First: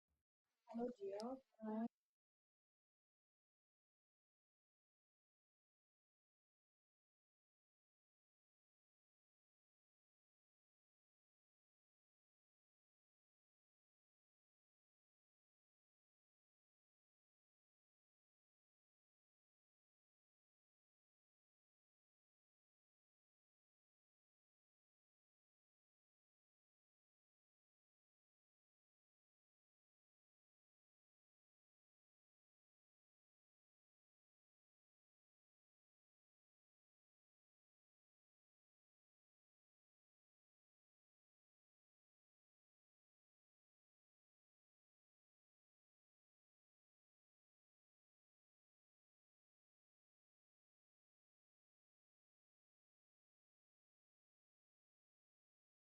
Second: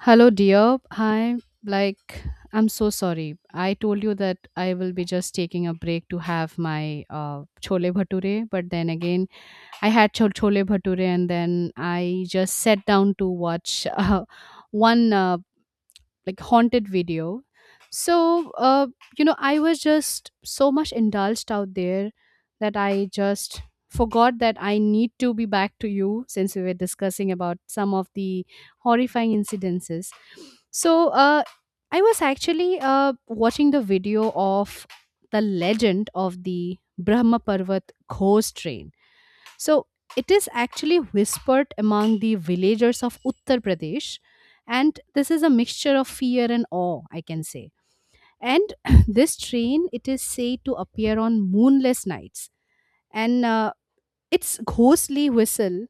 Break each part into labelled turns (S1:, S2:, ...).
S1: Hello, dear. Hi. Like, I'm so sorry. I told you that I will be just taking a break to have my chole bhature, but then again, I had chole bhature and then I just sat down to watch one like haunted video, so uh, you know, I was just so much indulged out there that I just forgot that I need to be back to you since we were discussing about some of the horrifying incidences. So uh, I was actually watching the video of the legend of the Brahma Parvat ghost train. So it is actually whispered among the villagers of Uttar Pradesh, and this is a mixture of fear and awe, I can say. And this train, it is said to appear on moonless nights, and its ghostly whistle,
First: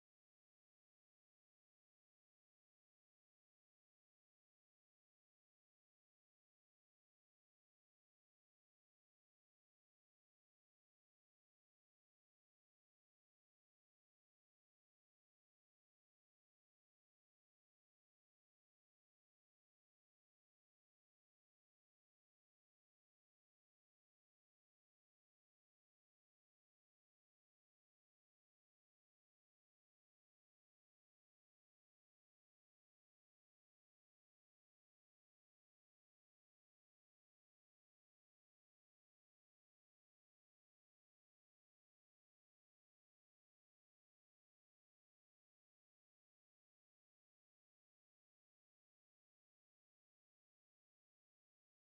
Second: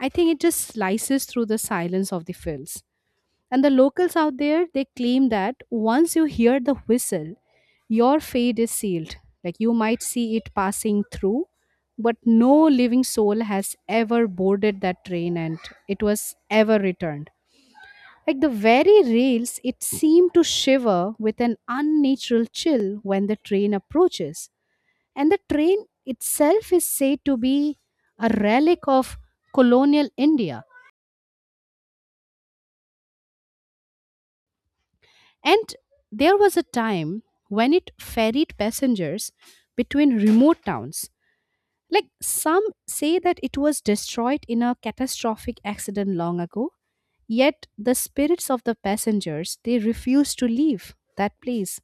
S1: I think it just slices through the silence of the fields. And the locals out there, they claim that once you hear the whistle, your fate is sealed. Like you might see it passing through, but no living soul has ever boarded that train and it was ever returned. Like the very rails, it seemed to shiver with an unnatural chill when the train approaches. And the train itself is said to be a relic of colonial India. And there was a time when it ferried passengers between remote towns. Like some say that it was destroyed in a catastrophic accident long ago, yet the spirits of the passengers, they refused to leave that place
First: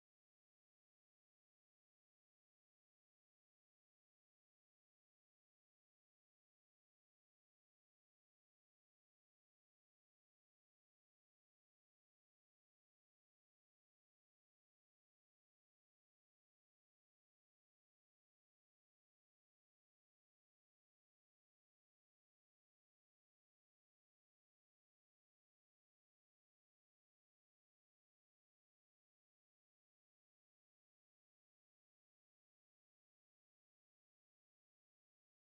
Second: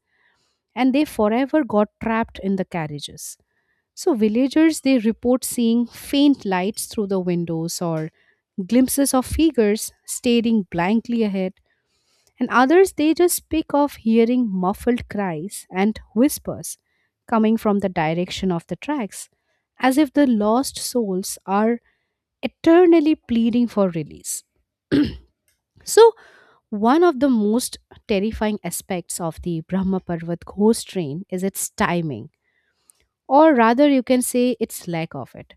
S1: and they forever got trapped in the carriages. So villagers, they report seeing faint lights through the windows or glimpses of figures staring blankly ahead, and others, they just speak of hearing muffled cries and whispers coming from the direction of the tracks, as if the lost souls are eternally pleading for release. So, one of the most terrifying aspects of the Brahma Parvat ghost train is its timing, or rather, you can say its lack of it.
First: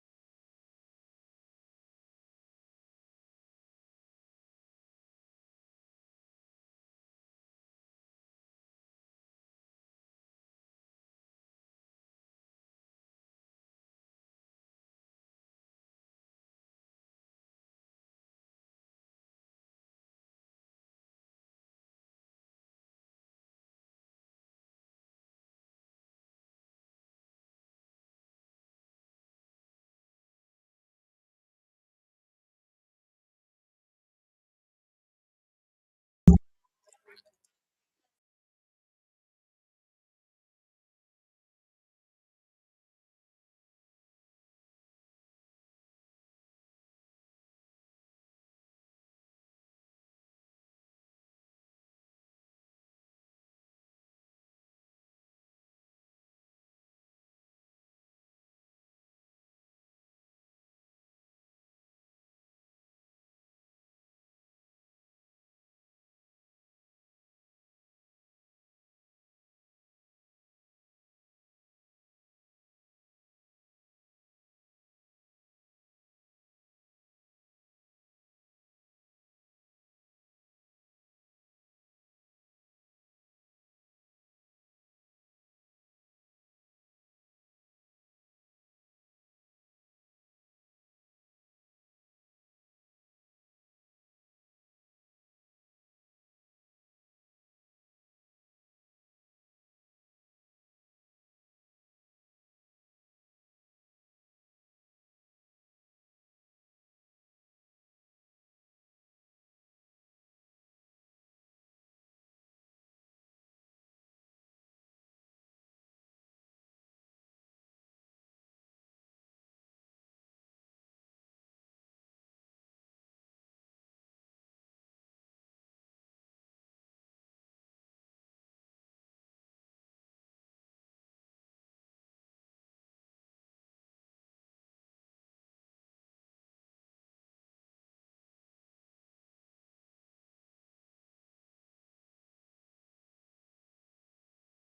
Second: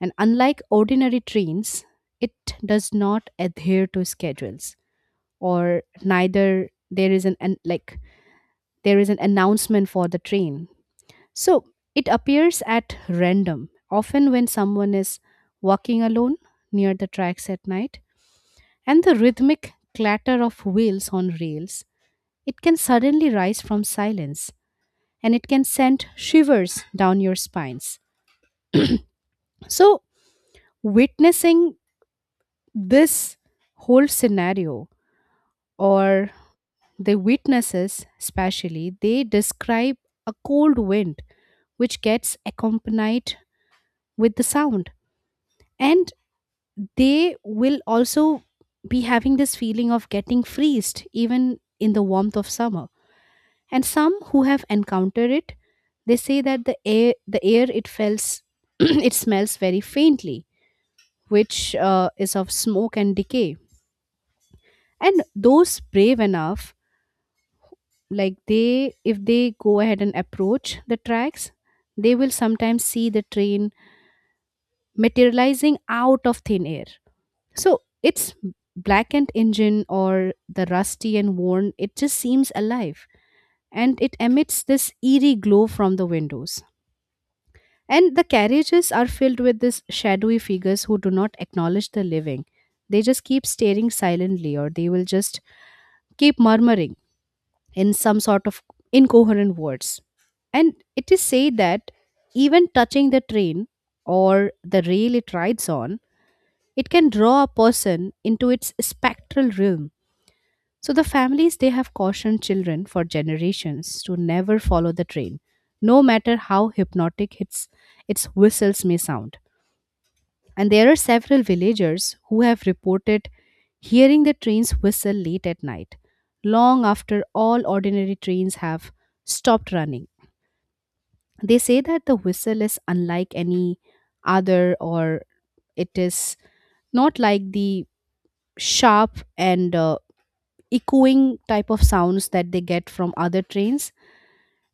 S1: And unlike ordinary trains, it does not adhere to schedules, or neither there is an like there is an announcement for the train. So it appears at random, often when someone is walking alone near the tracks at night, and the rhythmic clatter of wheels on rails, it can suddenly rise from silence and it can send shivers down your spines. So, witnessing this whole scenario, or the witnesses, especially, they describe a cold wind which gets accompanied with the sound, and they will also be having this feeling of getting freezed even in the warmth of summer, and some who have encountered it, they say that the air it feels it smells very faintly, which is of smoke and decay. And those brave enough, like they, if they go ahead and approach the tracks, they will sometimes see the train materializing out of thin air. So its blackened engine or the rusty and worn, it just seems alive and it emits this eerie glow from the windows. And the carriages are filled with these shadowy figures who do not acknowledge the living. They just keep staring silently or they will just keep murmuring in some sort of incoherent words. And it is said that even touching the train or the rail it rides on, it can draw a person into its spectral realm. So the families, they have cautioned children for generations to never follow the train, no matter how hypnotic its whistles may sound. And there are several villagers who have reported hearing the train's whistle late at night, long after all ordinary trains have stopped running. They say that the whistle is unlike any other, or it is not like the sharp and echoing type of sounds that they get from other trains,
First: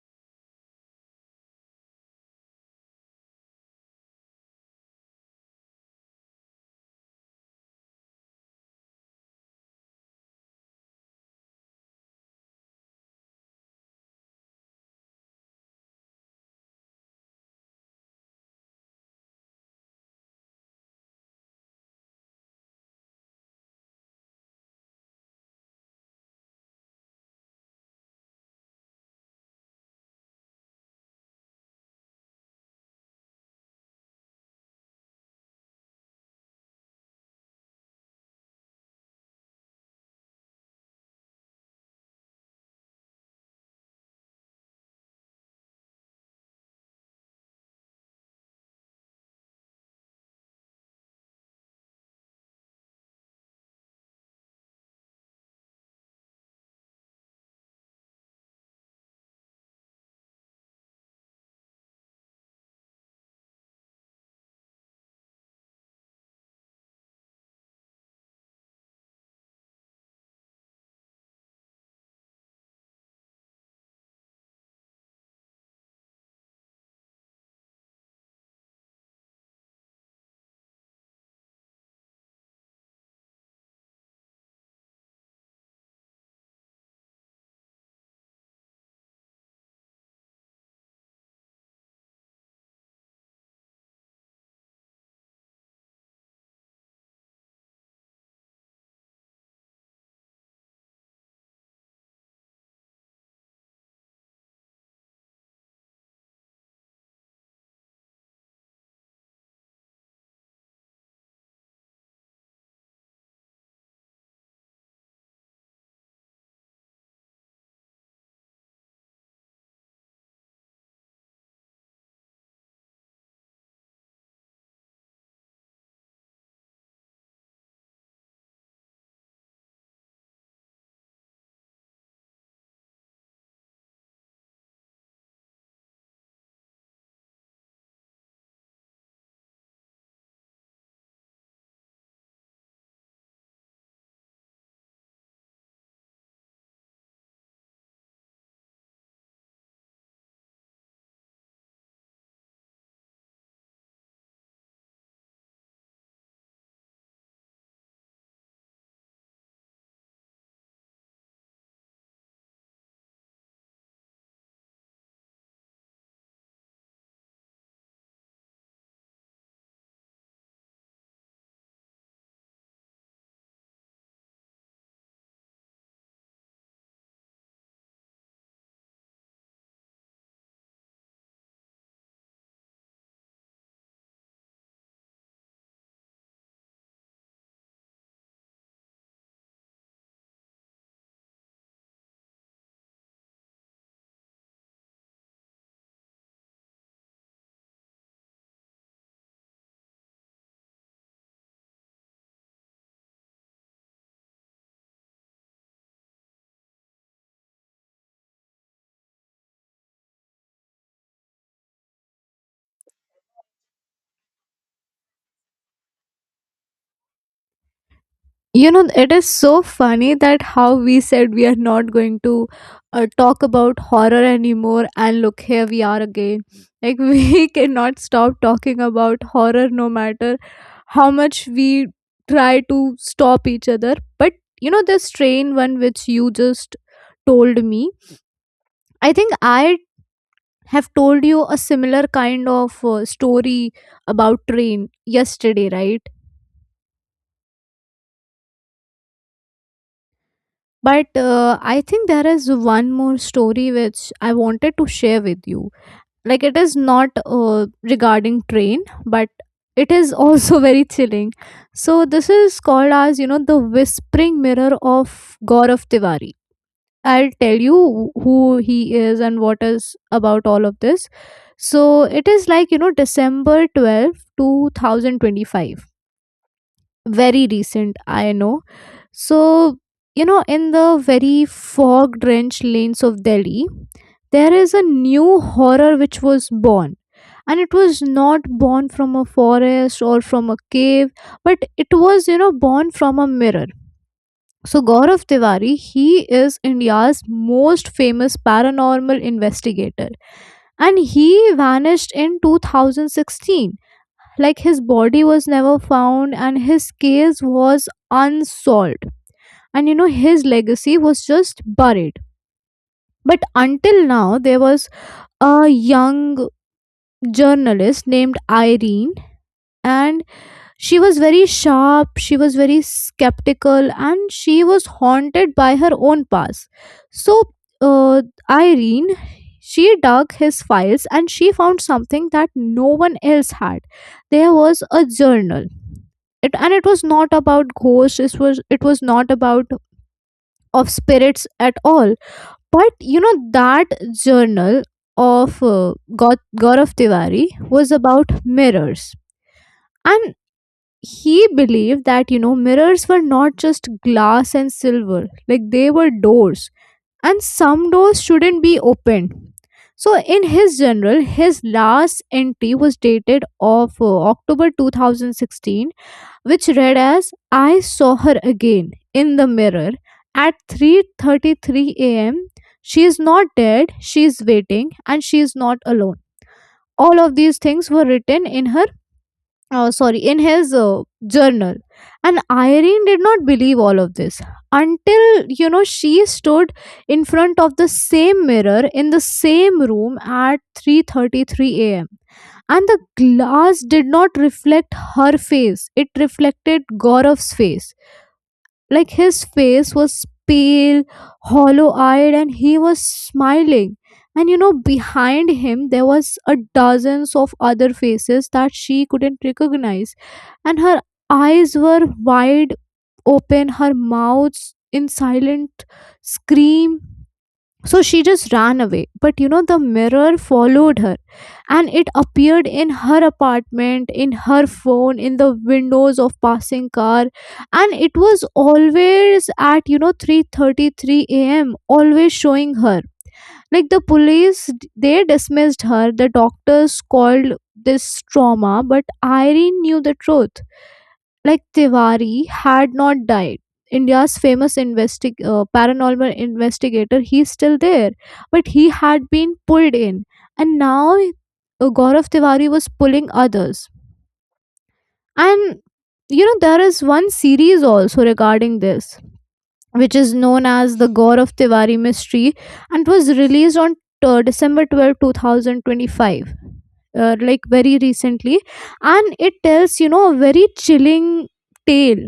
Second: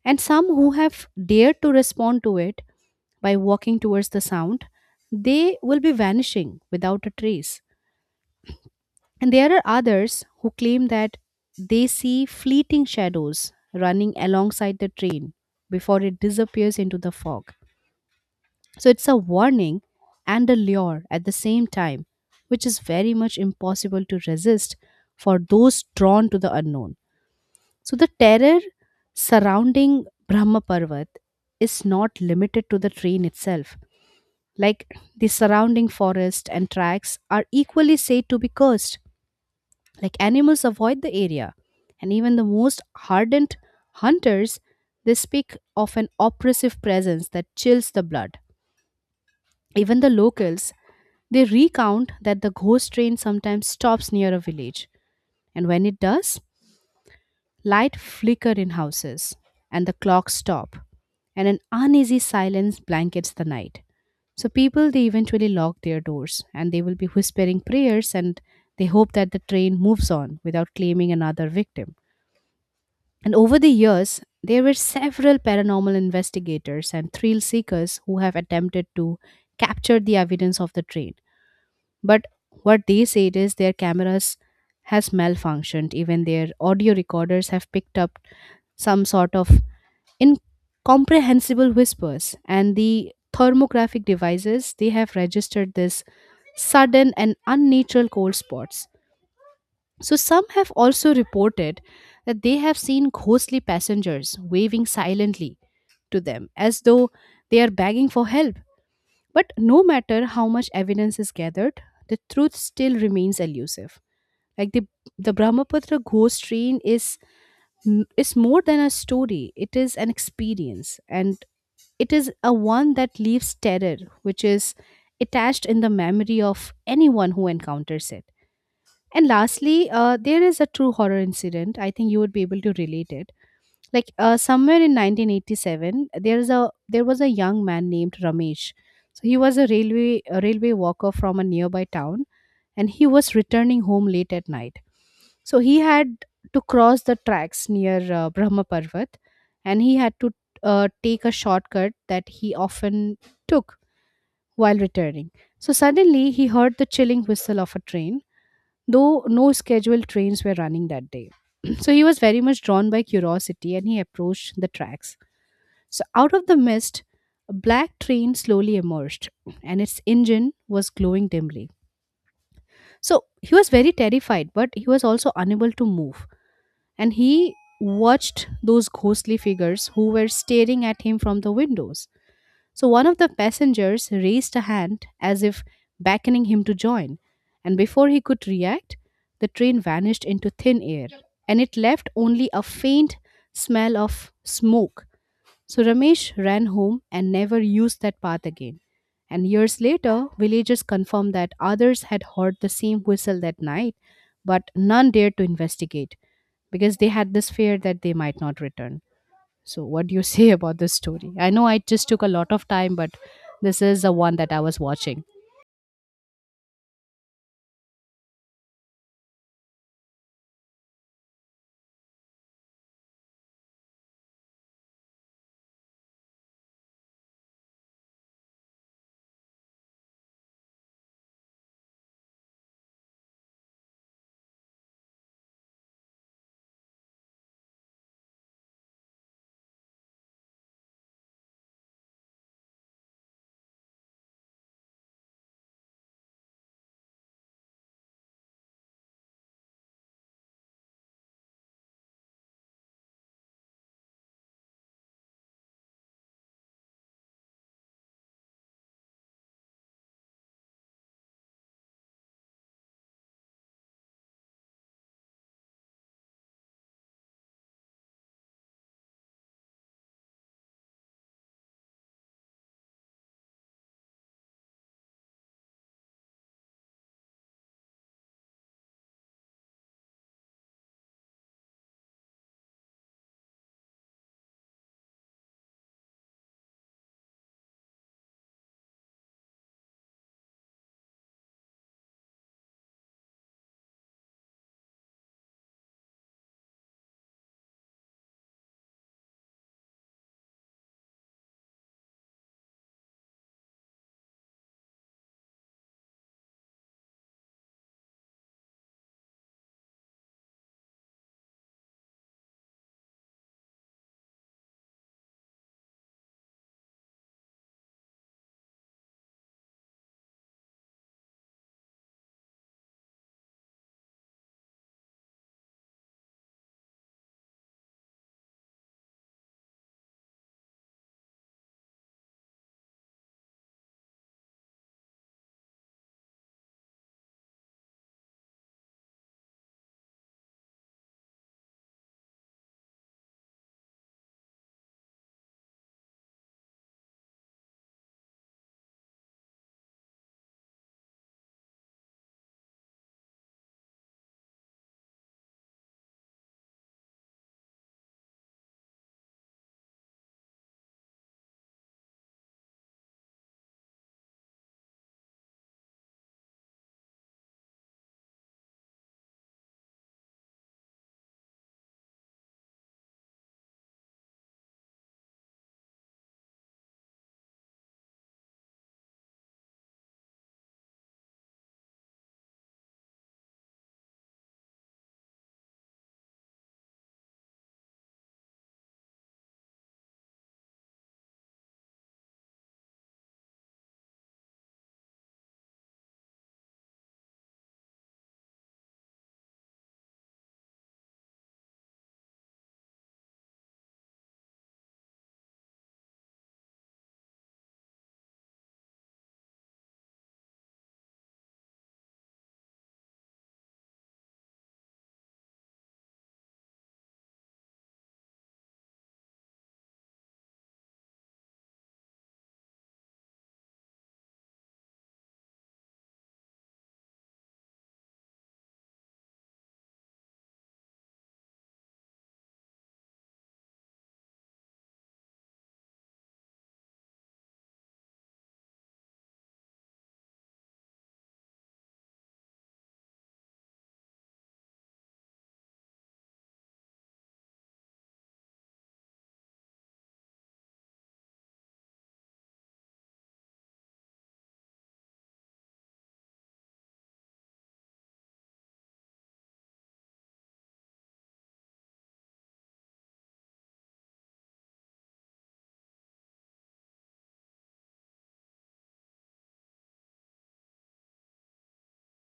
S1: and some who have dared to respond to it by walking towards the sound, they will be vanishing without a trace. And there are others who claim that they see fleeting shadows running alongside the train before it disappears into the fog. So it's a warning and a lure at the same time, which is very much impossible to resist for those drawn to the unknown. So the terror surrounding Brahma Parvat is not limited to the train itself. Like the surrounding forest and tracks are equally said to be cursed. Like animals avoid the area, and even the most hardened hunters, they speak of an oppressive presence that chills the blood. Even the locals, they recount that the ghost train sometimes stops near a village, and when it does, light flickered in houses, and the clocks stop, and an uneasy silence blankets the night. So people, they eventually lock their doors and they will be whispering prayers and they hope that the train moves on without claiming another victim. And over the years, there were several paranormal investigators and thrill seekers who have attempted to capture the evidence of the train. But what they said is their cameras has malfunctioned. Even their audio recorders have picked up some sort of incomprehensible whispers. And the thermographic devices, they have registered this sudden and unnatural cold spots. So some have also reported that they have seen ghostly passengers waving silently to them as though they are begging for help. But no matter how much evidence is gathered, the truth still remains elusive. Like the Brahmaputra ghost train is more than a story. It is an experience, and it is a one that leaves terror, which is attached in the memory of anyone who encounters it. And lastly, there is a true horror incident. I think you would be able to relate it. Like somewhere in 1987, there was a young man named Ramesh. So he was a railway walker from a nearby town, and he was returning home late at night. So he had to cross the tracks near Brahma Parvat, and he had to take a shortcut that he often took while returning. So suddenly he heard the chilling whistle of a train, though no scheduled trains were running that day. So he was very much drawn by curiosity and he approached the tracks. So, out of the mist, a black train slowly emerged, and its engine was glowing dimly. So, he was very terrified, but he was also unable to move. And he watched those ghostly figures who were staring at him from the windows. So, one of the passengers raised a hand as if beckoning him to join. And before he could react, the train vanished into thin air, and it left only a faint smell of smoke. So Ramesh ran home and never used that path again. And years later, villagers confirmed that others had heard the same whistle that night, but none dared to investigate because they had this fear that they might not return. So, what do you say about this story? I know I just took a lot of time, but this is the one that I was watching.
S2: You know it is so funny that how we said we are not going to talk about horror anymore and look here we are again like we cannot stop talking about horror no matter how much we try to stop each other. But you know this train one which you just told me, I think I have told you a similar kind of story about train yesterday, right? But I think there is one more story which I wanted to share with you. Like, it is not regarding train, but it is also very chilling. So this is called, as you know, the whispering mirror of Gaurav Tiwari. I'll tell you who he is and what is about all of this. So it is like, you know, December 12th, 2025. Very recent, I know. So, you know, in the very fog drenched lanes of Delhi, there is a new horror which was born. And it was not born from a forest or from a cave, but it was, you know, born from a mirror. So, Gaurav Tiwari, he is India's most famous paranormal investigator. And he vanished in 2016. Like, his body was never found, and his case was unsolved, and you know his legacy was just buried. But until now, there was a young journalist named Irene. And she was very sharp, she was very skeptical, and she was haunted by her own past. So uh, Irene, she dug his files and she found something that no one else had. There was a journal, and it was not about ghosts, it was not about of spirits at all. But you know that journal of Gaurav Tiwari was about mirrors, and he believed that, you know, mirrors were not just glass and silver, like they were doors, and some doors shouldn't be opened. So in his journal, his last entry was dated of October 2016, which read as, I saw her again in the mirror at 3:33 a.m. She is not dead, she is waiting, and she is not alone. All of these things were written in her sorry, in his journal. And Irene did not believe all of this until, you know, she stood in front of the same mirror in the same room at 3:33 a.m. And the glass did not reflect her face, it reflected Gaurav's face. Like, his face was pale, hollow eyed, and he was smiling. And you know, behind him there was a dozens of other faces that she couldn't recognize. And her eyes were wide open, her mouth in silent scream. So she just ran away. But you know, the mirror followed her, and it appeared in her apartment, in her phone, in the windows of passing car. And it was always at, you know, 3:33 a.m., always showing her. Like, the police, they dismissed her. The doctors called this trauma, but Irene knew the truth. Like, Tiwari had not died. India's famous paranormal investigator, he's still there, but he had been pulled in, and now Gaurav Tiwari was pulling others. And you know, there is one series also regarding this, which is known as the Gaurav Tiwari mystery, and was released on December 12th, two 2025, like very recently. And it tells, you know, a very chilling tale.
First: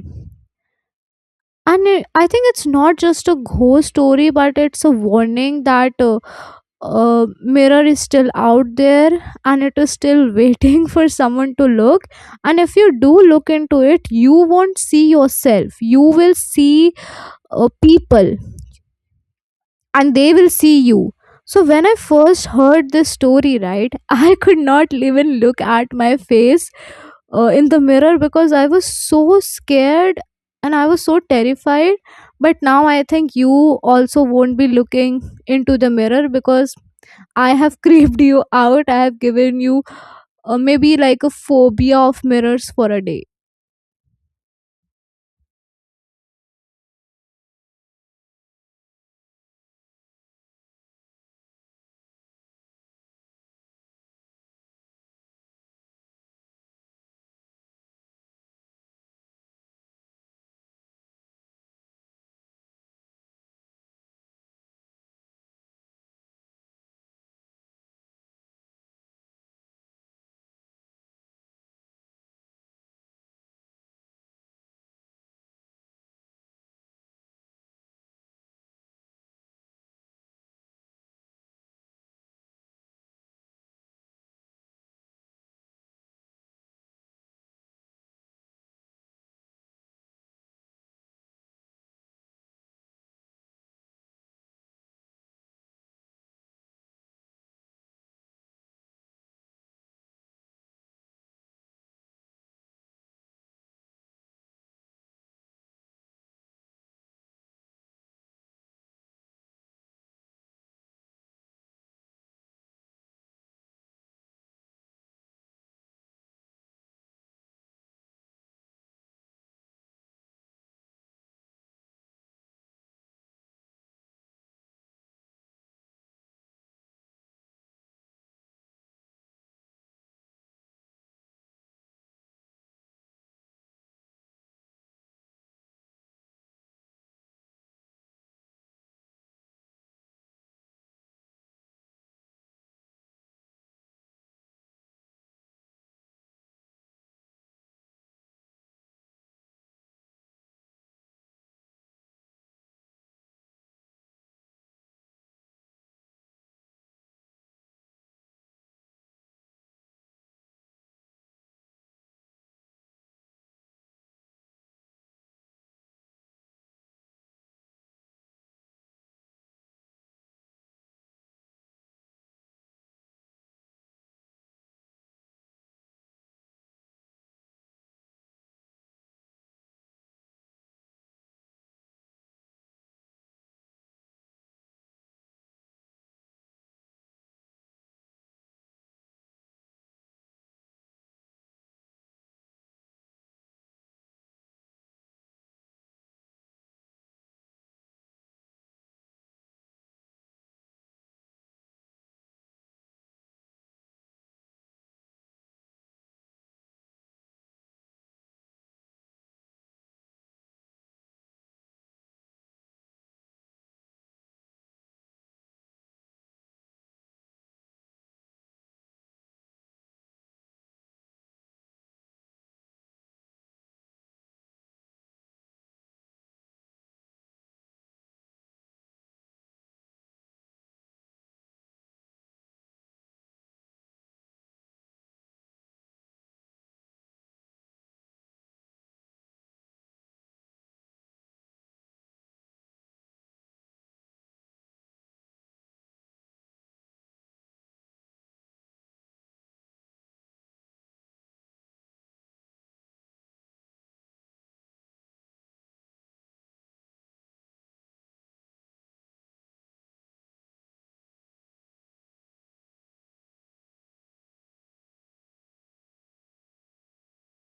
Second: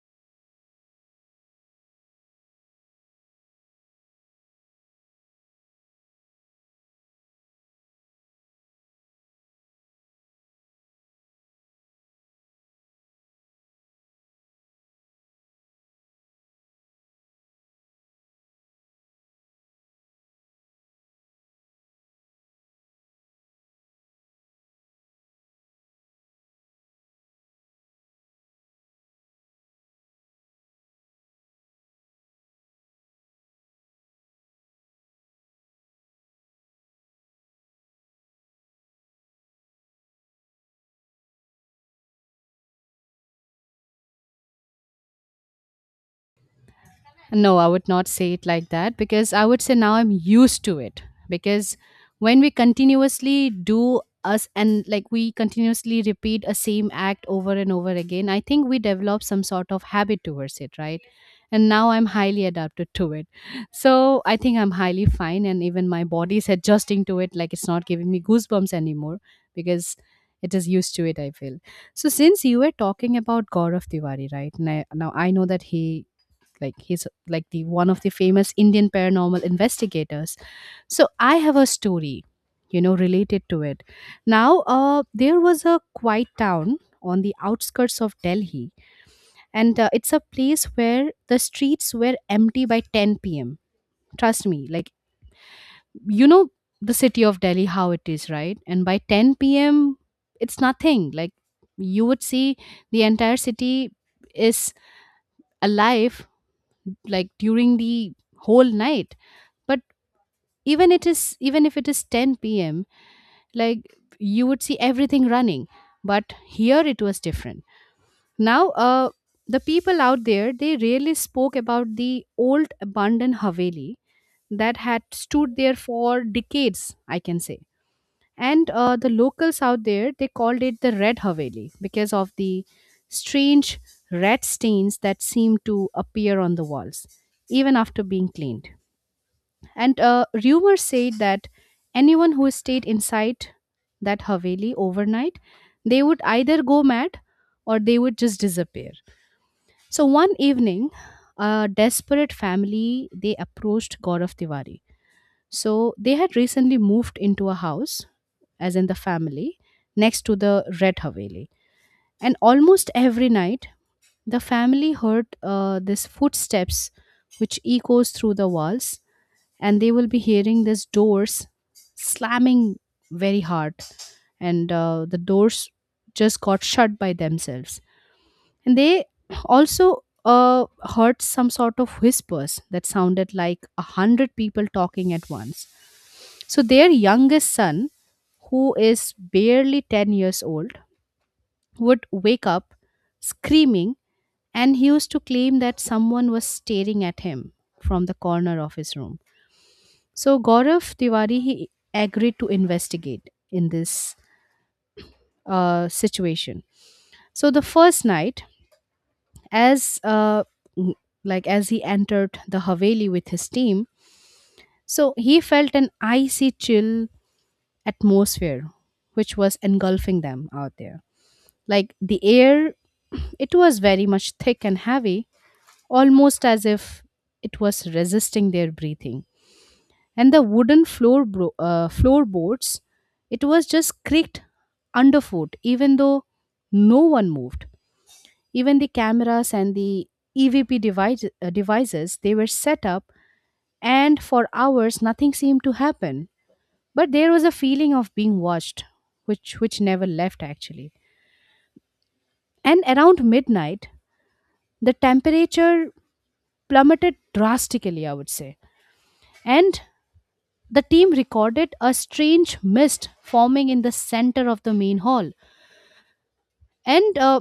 S2: And I think it's not just a ghost story, but it's a warning that mirror is still out there and it is still waiting for someone to look. And if you do look into it, you won't see yourself, you will see people, and they will see you. So when I first heard this story, right, I could not even look at my face in the mirror because I was so scared and I was so terrified. But now I think you also won't be looking into the mirror because I have creeped you out. I have given you maybe like a phobia of mirrors for a day.
S1: No, I would not say it like that because I would say now I'm used to it. Because when we continuously do us and like we continuously repeat a same act over and over again, I think we develop some sort of habit towards it, right? And now I'm highly adapted to it. So I think I'm highly fine and even my body is adjusting to it, like it's not giving me goosebumps anymore because it is used to it, I feel. So since you were talking about God of Tiwari, right? Now I know that he, like he's like the one of the famous Indian paranormal investigators. So I have a story, you know, related to it. Now, there was a quiet town on the outskirts of Delhi, and it's a place where the streets were empty by 10 p.m. Trust me, like you know the city of Delhi how it is, right? And by 10 p.m., it's nothing. Like you would see the entire city is alive like during the whole night, but even if it is 10 p.m., like you would see everything running, but here it was different. Now, the people out there, they really spoke about the old abandoned haveli that had stood there for decades, I can say. And the locals out there, they called it the Red Haveli because of the strange red stains that seemed to appear on the walls even after being cleaned. And rumor said that anyone who stayed inside that haveli overnight, they would either go mad or they would just disappear. So one evening, a desperate family, they approached Gaurav Tiwari. So they had recently moved into a house, as in the family, next to the Red Haveli. And almost every night, the family heard these footsteps which echoes through the walls, and they will be hearing these doors slamming very hard, and the doors just got shut by themselves, and they also heard some sort of whispers that sounded like a hundred people talking at once. So their youngest son, who is barely 10 years old, would wake up screaming, and he used to claim that someone was staring at him from the corner of his room. So Gaurav Tiwari he agreed to investigate in this situation. So the first night, as uh, n- like as he entered the Haveli with his team, so he felt an icy chill atmosphere which was engulfing them out there. Like the air, it was very much thick and heavy, almost as if it was resisting their breathing. And the wooden floorboards, it was just creaked underfoot even though no one moved. Even the cameras and the EVP devices, they were set up, and for hours nothing seemed to happen, but there was a feeling of being watched, which never left, actually. And around midnight, the temperature plummeted drastically, I would say, and the team recorded a strange mist forming in the center of the main hall. And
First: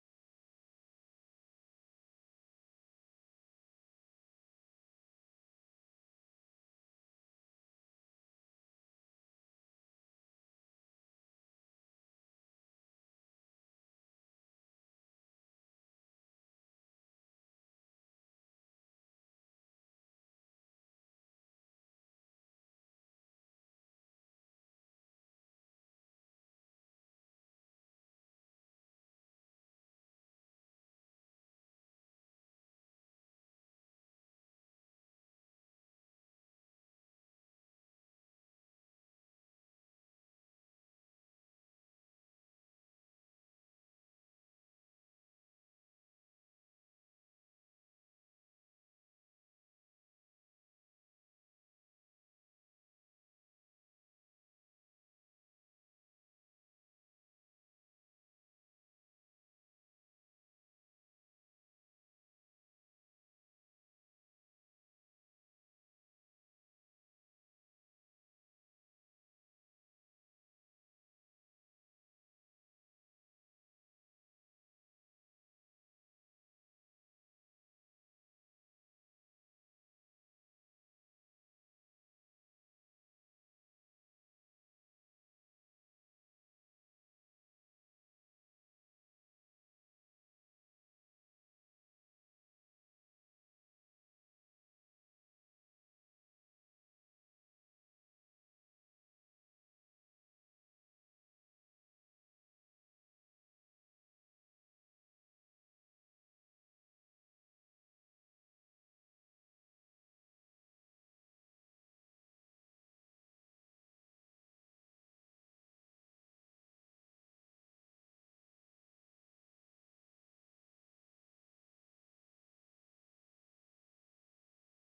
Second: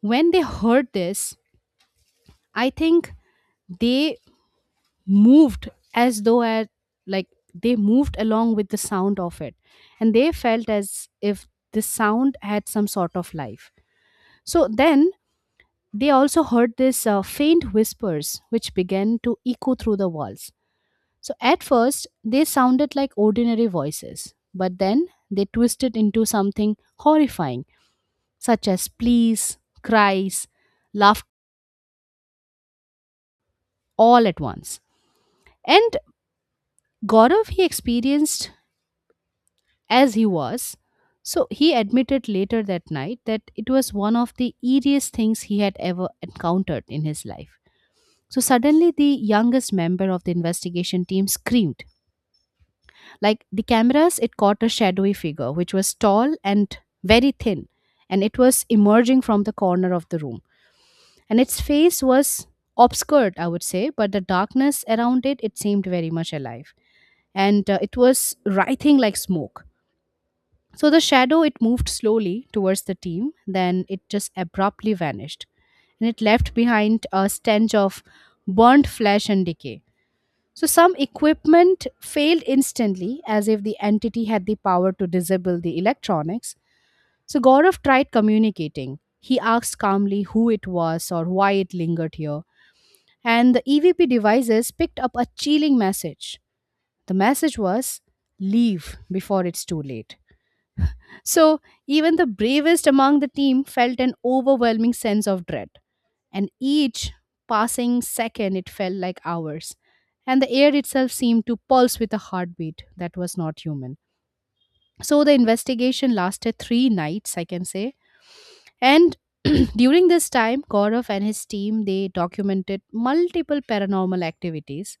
S1: when they heard this, I think they moved as though at, like they moved along with the sound of it. And they felt as if the sound had some sort of life. So then they also heard this faint whispers which began to echo through the walls. So at first, they sounded like ordinary voices, but then they twisted into something horrifying, such as pleas, cries, laughed, all at once. And Gaurav, he experienced as he was. So he admitted later that night that it was one of the eeriest things he had ever encountered in his life. So suddenly, the youngest member of the investigation team screamed. Like the cameras, it caught a shadowy figure, which was tall and very thin, and it was emerging from the corner of the room. And its face was obscured, I would say, but the darkness around it, it seemed very much alive. And it was writhing like smoke. So the shadow, it moved slowly towards the team, then it just abruptly vanished. And it left behind a stench of burnt flesh and decay. So some equipment failed instantly, as if the entity had the power to disable the electronics. So Gaurav tried communicating. He asked calmly who it was or why it lingered here, and the EVP devices picked up a chilling message. The message was, leave before it's too late. So even the bravest among the team felt an overwhelming sense of dread, and each passing second it felt like hours, and the air itself seemed to pulse with a heartbeat that was not human. So the investigation lasted 3 nights, I can say, and during this time, Gaurav and his team they documented multiple paranormal activities,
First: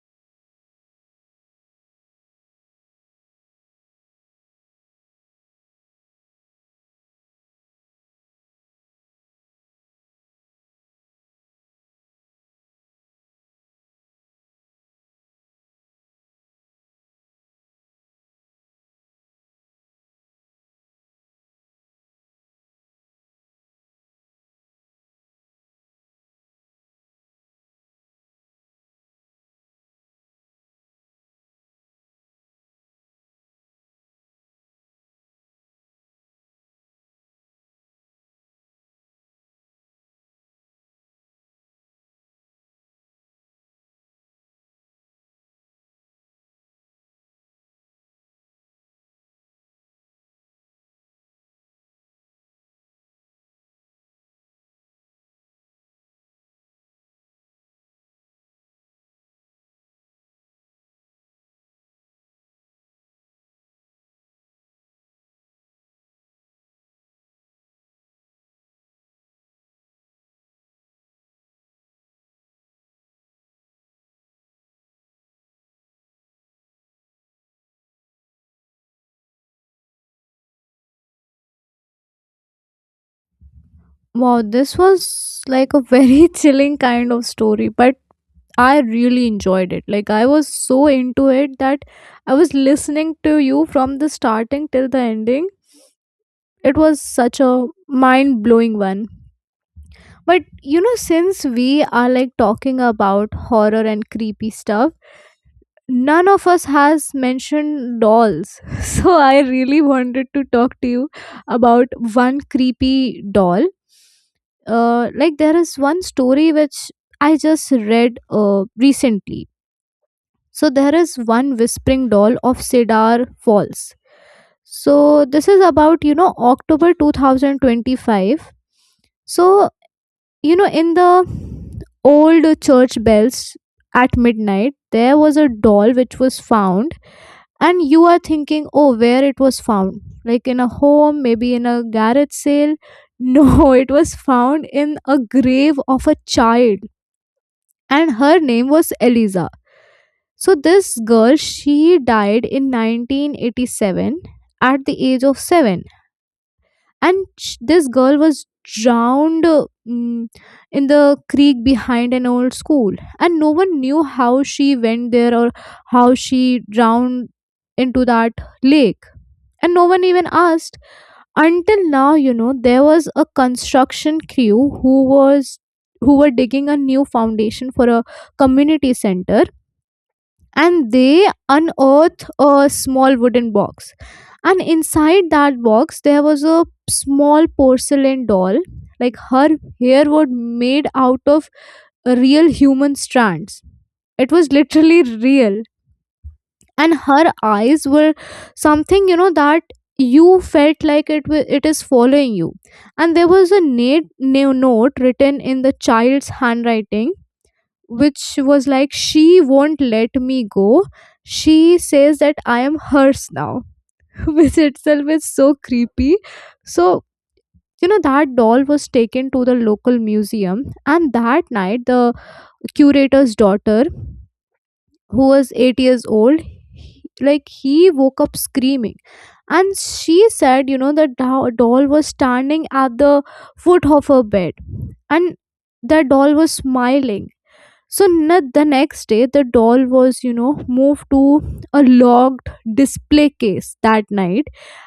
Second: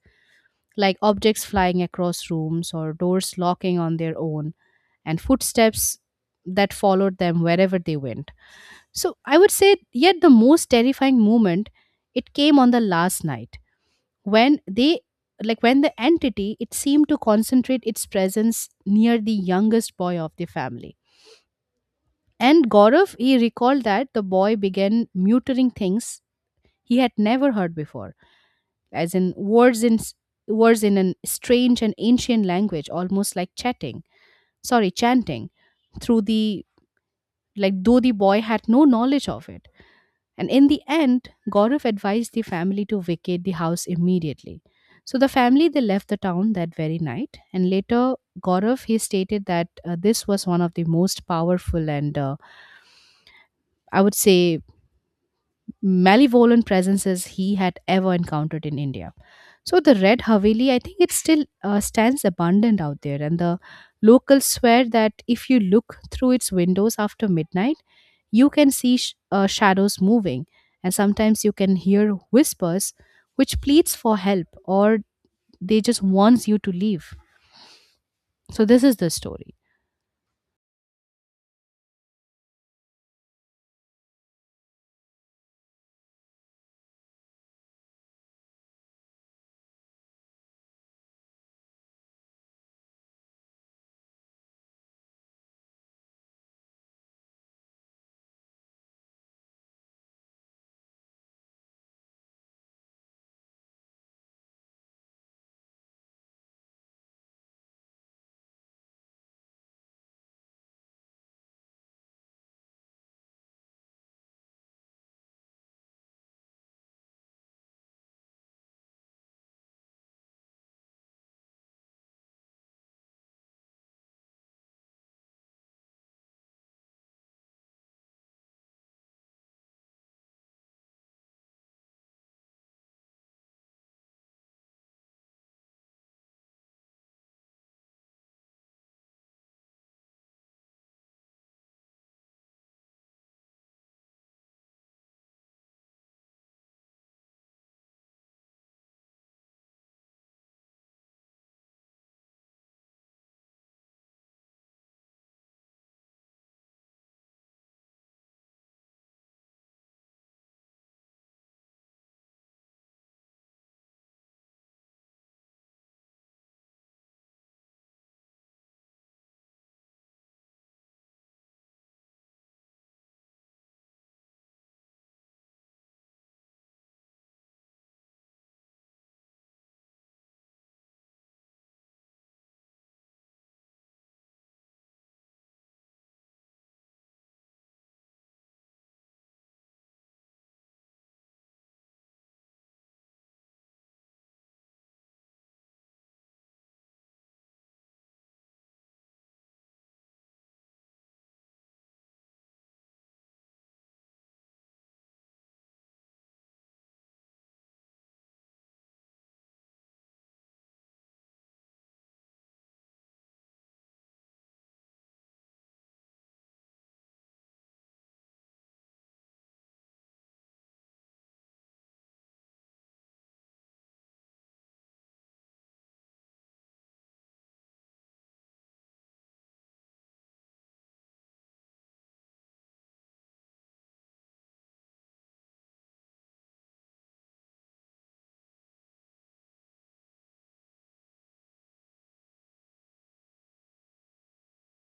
S1: like objects flying across rooms or doors locking on their own, and footsteps that followed them wherever they went. So I would say, yet the most terrifying moment, it came on the last night when they, like when the entity, it seemed to concentrate its presence near the youngest boy of the family. And Gaurav, he recalled that the boy began muttering things he had never heard before, as in words in an strange and ancient language, almost like chanting, through the like though the boy had no knowledge of it. And in the end, Gaurav advised the family to vacate the house immediately. So the family they left the town that very night, and later Gaurav he stated that this was one of the most powerful, and I would say malevolent, presences he had ever encountered in India. So the Red Haveli, I think it still stands abandoned out there, and the locals swear that if you look through its windows after midnight, you can see shadows moving, and sometimes you can hear whispers which pleads for help or they just wants you to leave. So this is the story.
S2: Wow, this was like a very chilling kind of story. But I really enjoyed it. Like, I was so into it that I was listening to you from the starting till the ending. It was such a mind-blowing one. But you know, since we are like talking about horror and creepy stuff, none of us has mentioned dolls. So I really wanted to talk to you about one creepy doll. Like, there is one story which I just read recently. So there is one whispering doll of Cedar Falls. So this is about, you know, October 2025. So you know, in the old church bells at midnight, there was a doll which was found. And you are thinking, oh, where it was found, like in a home, maybe in a garage sale? No, it was found in a grave of a child, and her name was Eliza. So this girl, she died in 1987 at the age of 7. And this girl was drowned in the creek behind an old school. And no one knew how she went there or how she drowned into that lake. And no one even asked until now. You know, there was a construction crew who was who were digging a new foundation for a community center, and they unearthed a small wooden box. And inside that box, there was a small porcelain doll. Like, her hair was made out of real human strands. It was literally real. And her eyes were something, you know, that you felt like it is following you. And there was a note written in the child's handwriting, which was like, she won't let me go, she says that I am hers now. Which itself is so creepy. So you know, that doll was taken to the local museum, and that night the curator's daughter, who was 8 years old, like, he woke up screaming. And she said, you know, the doll was standing at the foot of her bed, and the doll was smiling. So the next day, the doll was, you know, moved to a locked display case that night.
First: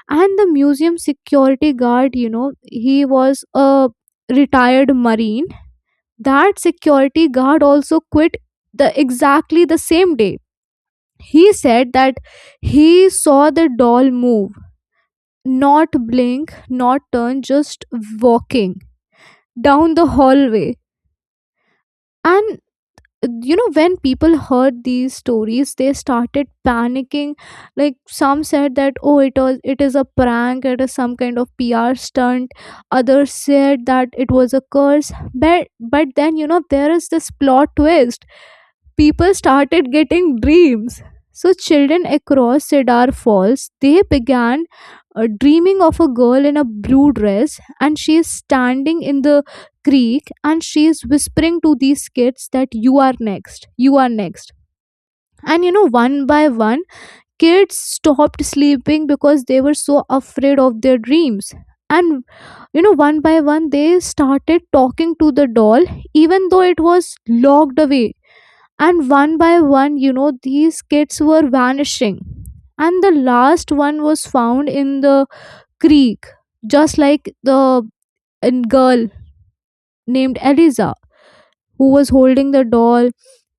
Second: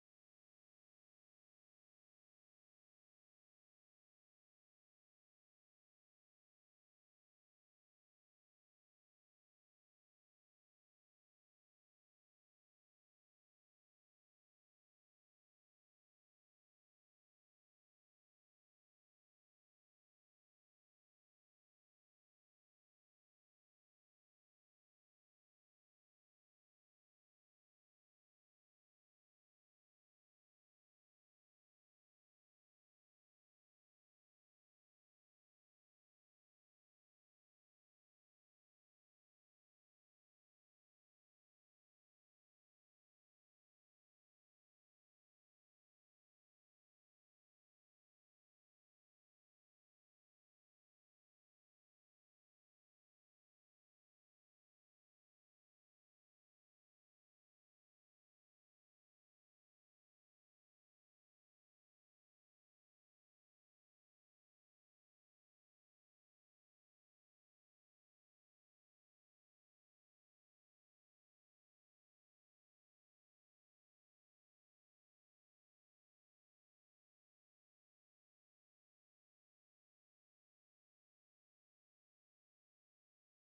S2: And the museum security guard, you know, he was a retired Marine. That security guard also quit the exactly the same day. He said that he saw the doll move, not blink, not turn, just walking down the hallway. And you know, when people heard these stories, they started panicking. Like, some said that, oh, it was, it is a prank, it is some kind of PR stunt. Others said that it was a curse. But then, you know, there is this plot twist. People started getting dreams. So children across Cedar Falls, they began dreaming of a girl in a blue dress, and she is standing in the creek and she is whispering to these kids that, you are next, you are next. And you know, one by one, kids stopped sleeping because they were so afraid of their dreams. And you know, one by one, they started talking to the doll, even though it was locked away. And one by one, you know, these kids were vanishing. And the last one was found in the creek, just like the girl named Eliza, who was holding the doll,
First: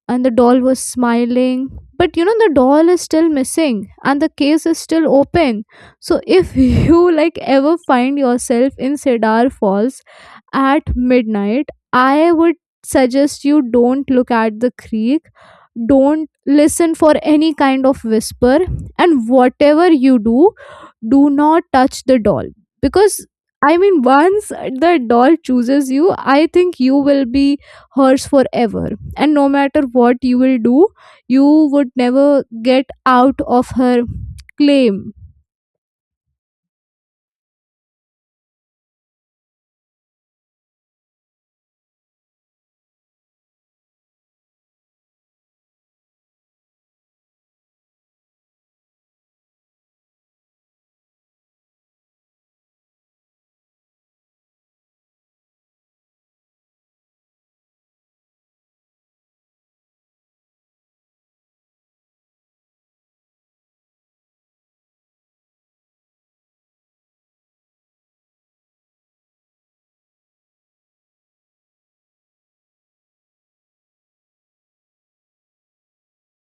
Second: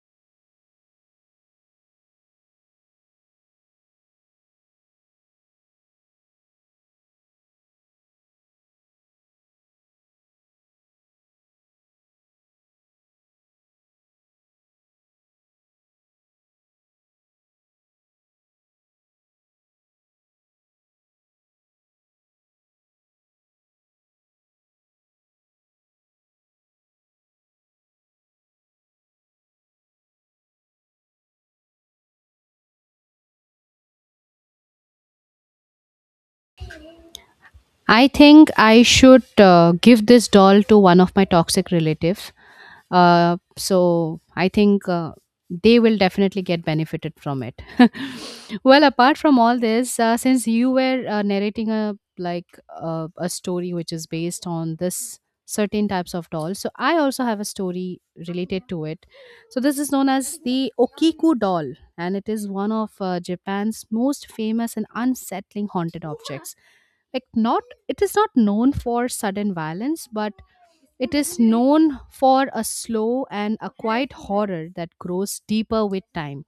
S2: and the doll was smiling. But you know, the doll is still missing and the case is still open. So if you like ever find yourself in Cedar Falls at midnight, I would suggest you don't look at the creek, don't listen for any kind of whisper, and whatever you do, do not touch the doll. Because I mean, once the doll chooses you, I think you will be hers forever. And no matter what you will do, you would never get out of her claim.
S1: I think I should give this doll to one of my toxic relatives. So I think they will definitely get benefited from it. Well, apart from all this, since you were narrating a story which is based on this certain types of dolls, so I also have a story related to it. So this is known as the Okiku doll, and it is one of Japan's most famous and unsettling haunted objects, like not, it is not known for sudden violence, but it is known for a slow and a quiet horror that grows deeper with time.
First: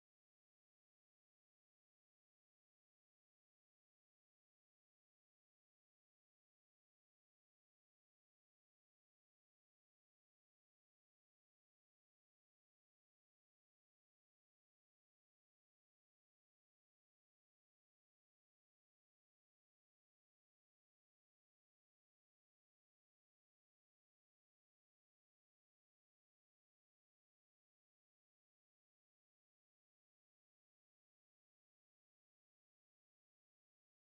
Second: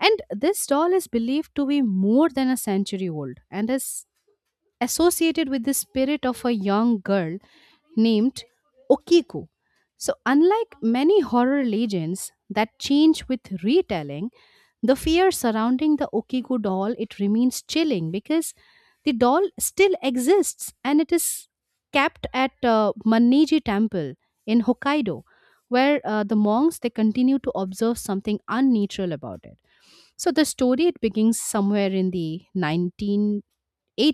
S1: And this doll is believed to be more than a century old and is associated with the spirit of a young girl named Okiku. So, unlike many horror legends that change with retelling, the fear surrounding the Okigo doll it remains chilling because the doll still exists, and it is kept at Manneji Temple in Hokkaido, where the monks they continue to observe something unnatural about it. So the story it begins somewhere in the 1918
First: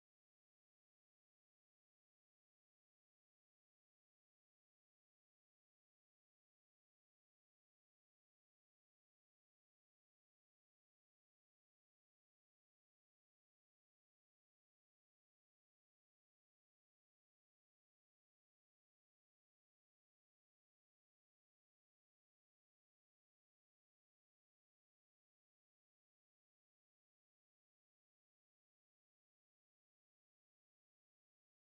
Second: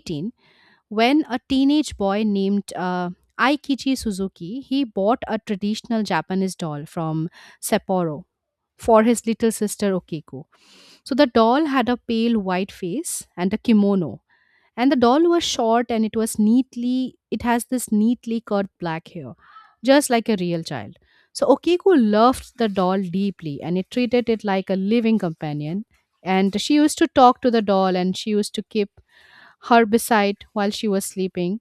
S1: when a teenage boy named Aikichi Suzuki he bought a traditional Japanese doll from Sapporo for his little sister Okiko. So the doll had a pale white face and a kimono. And the doll was short, and it has this neatly curled black hair, just like a real child. So Okiku loved the doll deeply, and it treated it like a living companion. And she used to talk to the doll, and she used to keep her beside while she was sleeping.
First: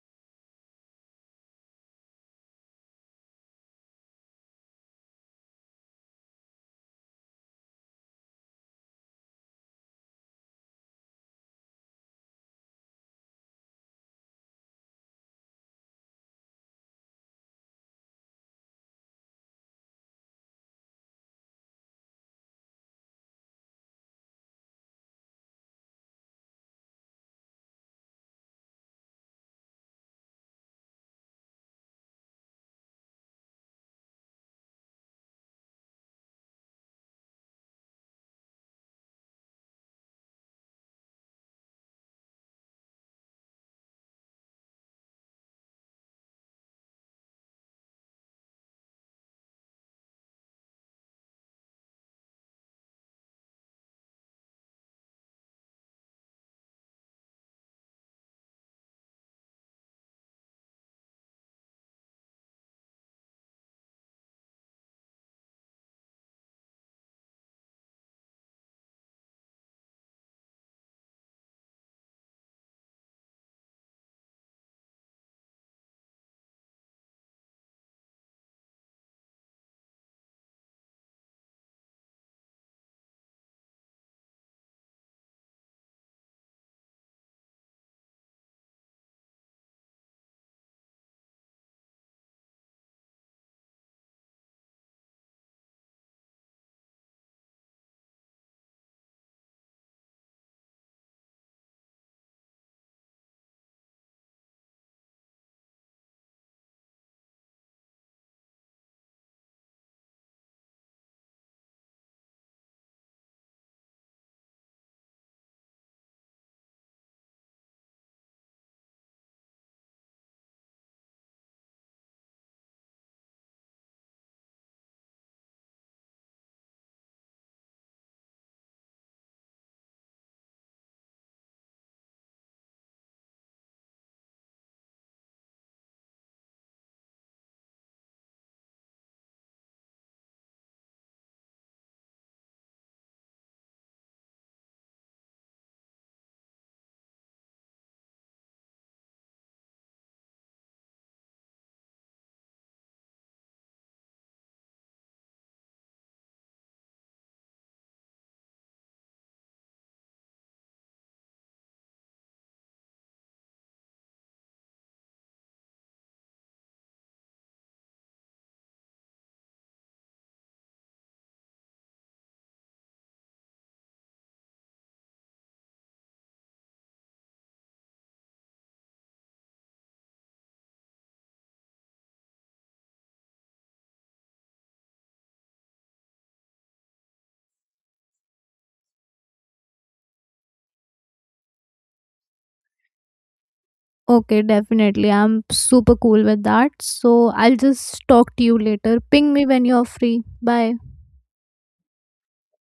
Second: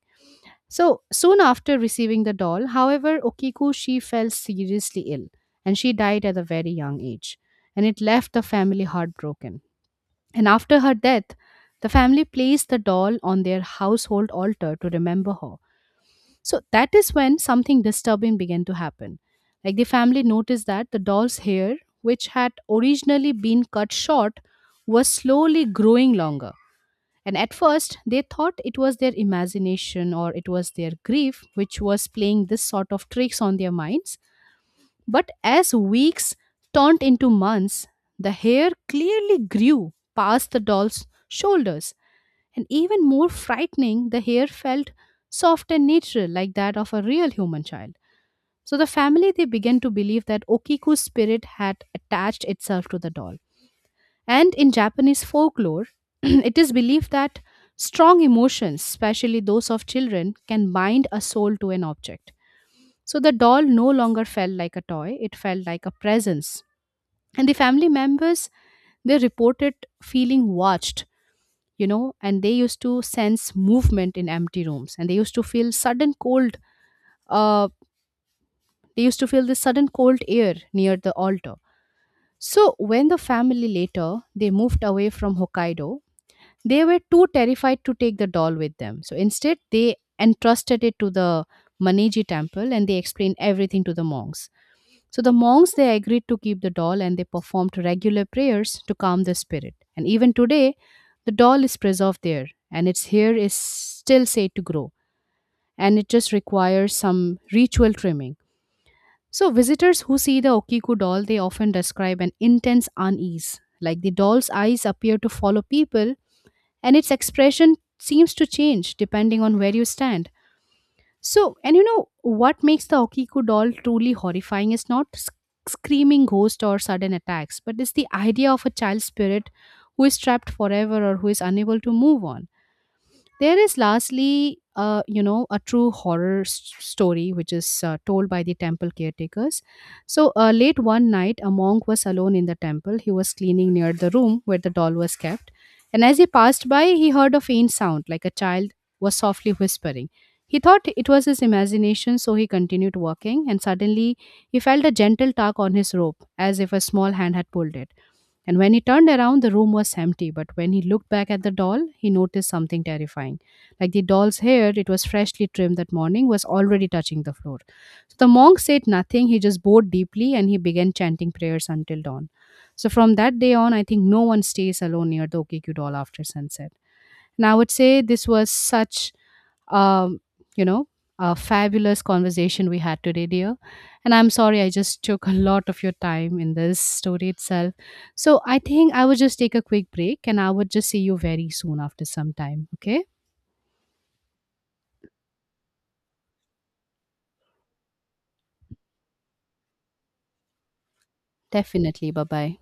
S1: So soon after receiving the doll, however, Okiku she fell seriously ill and she died at a very young age. And it left the family heartbroken. And after her death, the family placed the doll on their household altar to remember her. So that is when something disturbing began to happen. Like the family noticed that the doll's hair, which had originally been cut short, was slowly growing longer. And at first, they thought it was their imagination, or it was their grief which was playing this sort of tricks on their minds. But as weeks turned into months, the hair clearly grew past the doll's shoulders, and even more frightening, the hair felt soft and natural, like that of a real human child. So the family they began to believe that Okiku's spirit had attached itself to the doll. And in Japanese folklore, it is believed that strong emotions, especially those of children, can bind a soul to an object. So the doll no longer felt like a toy, it felt like a presence, and the family members they reported feeling watched, and they used to sense movement in empty rooms, and they used to feel sudden cold, uh, they used to feel the sudden cold air near the altar. So when the family later they moved away from Hokkaido, they were too terrified to take the doll with them, so instead they entrusted it to the Maniji Temple, and they explained everything to the monks. So the monks they agreed to keep the doll and they performed regular prayers to calm the spirit. And even today, the doll is preserved there, and its hair is still said to grow, and it just requires some ritual trimming. So visitors who see the Okiku doll they often describe an intense unease, like the doll's eyes appear to follow people, and its expression seems to change depending on where you stand. So, and you know what makes the Okiku doll truly horrifying is not screaming ghosts or sudden attacks, but it's the idea of a child spirit who is trapped forever or who is unable to move on. There is lastly, a true horror story which is told by the temple caretakers. So, late one night, a monk was alone in the temple. He was cleaning near the room where the doll was kept. And as he passed by, he heard a faint sound like a child was softly whispering. He thought it was his imagination, so he continued walking. And suddenly, he felt a gentle tug on his rope as if a small hand had pulled it. And when he turned around, the room was empty. But when he looked back at the doll, he noticed something terrifying. Like the doll's hair, it was freshly trimmed that morning, was already touching the floor. So the monk said nothing. He just bowed deeply, and he began chanting prayers until dawn. So from that day on, I think no one stays alone near the Okiku doll after sunset. And I would say this was such um, you know, a fabulous conversation we had today, dear. And I'm sorry I just took a lot of your time in this story itself. So I think I would just take a quick break, and I would just see you very soon after some time. Okay?
S2: Okay, definitely, I'm super cool with that. So I'll just talk to you later. Ping me when you're free. Bye.
S1: Definitely. Bye bye.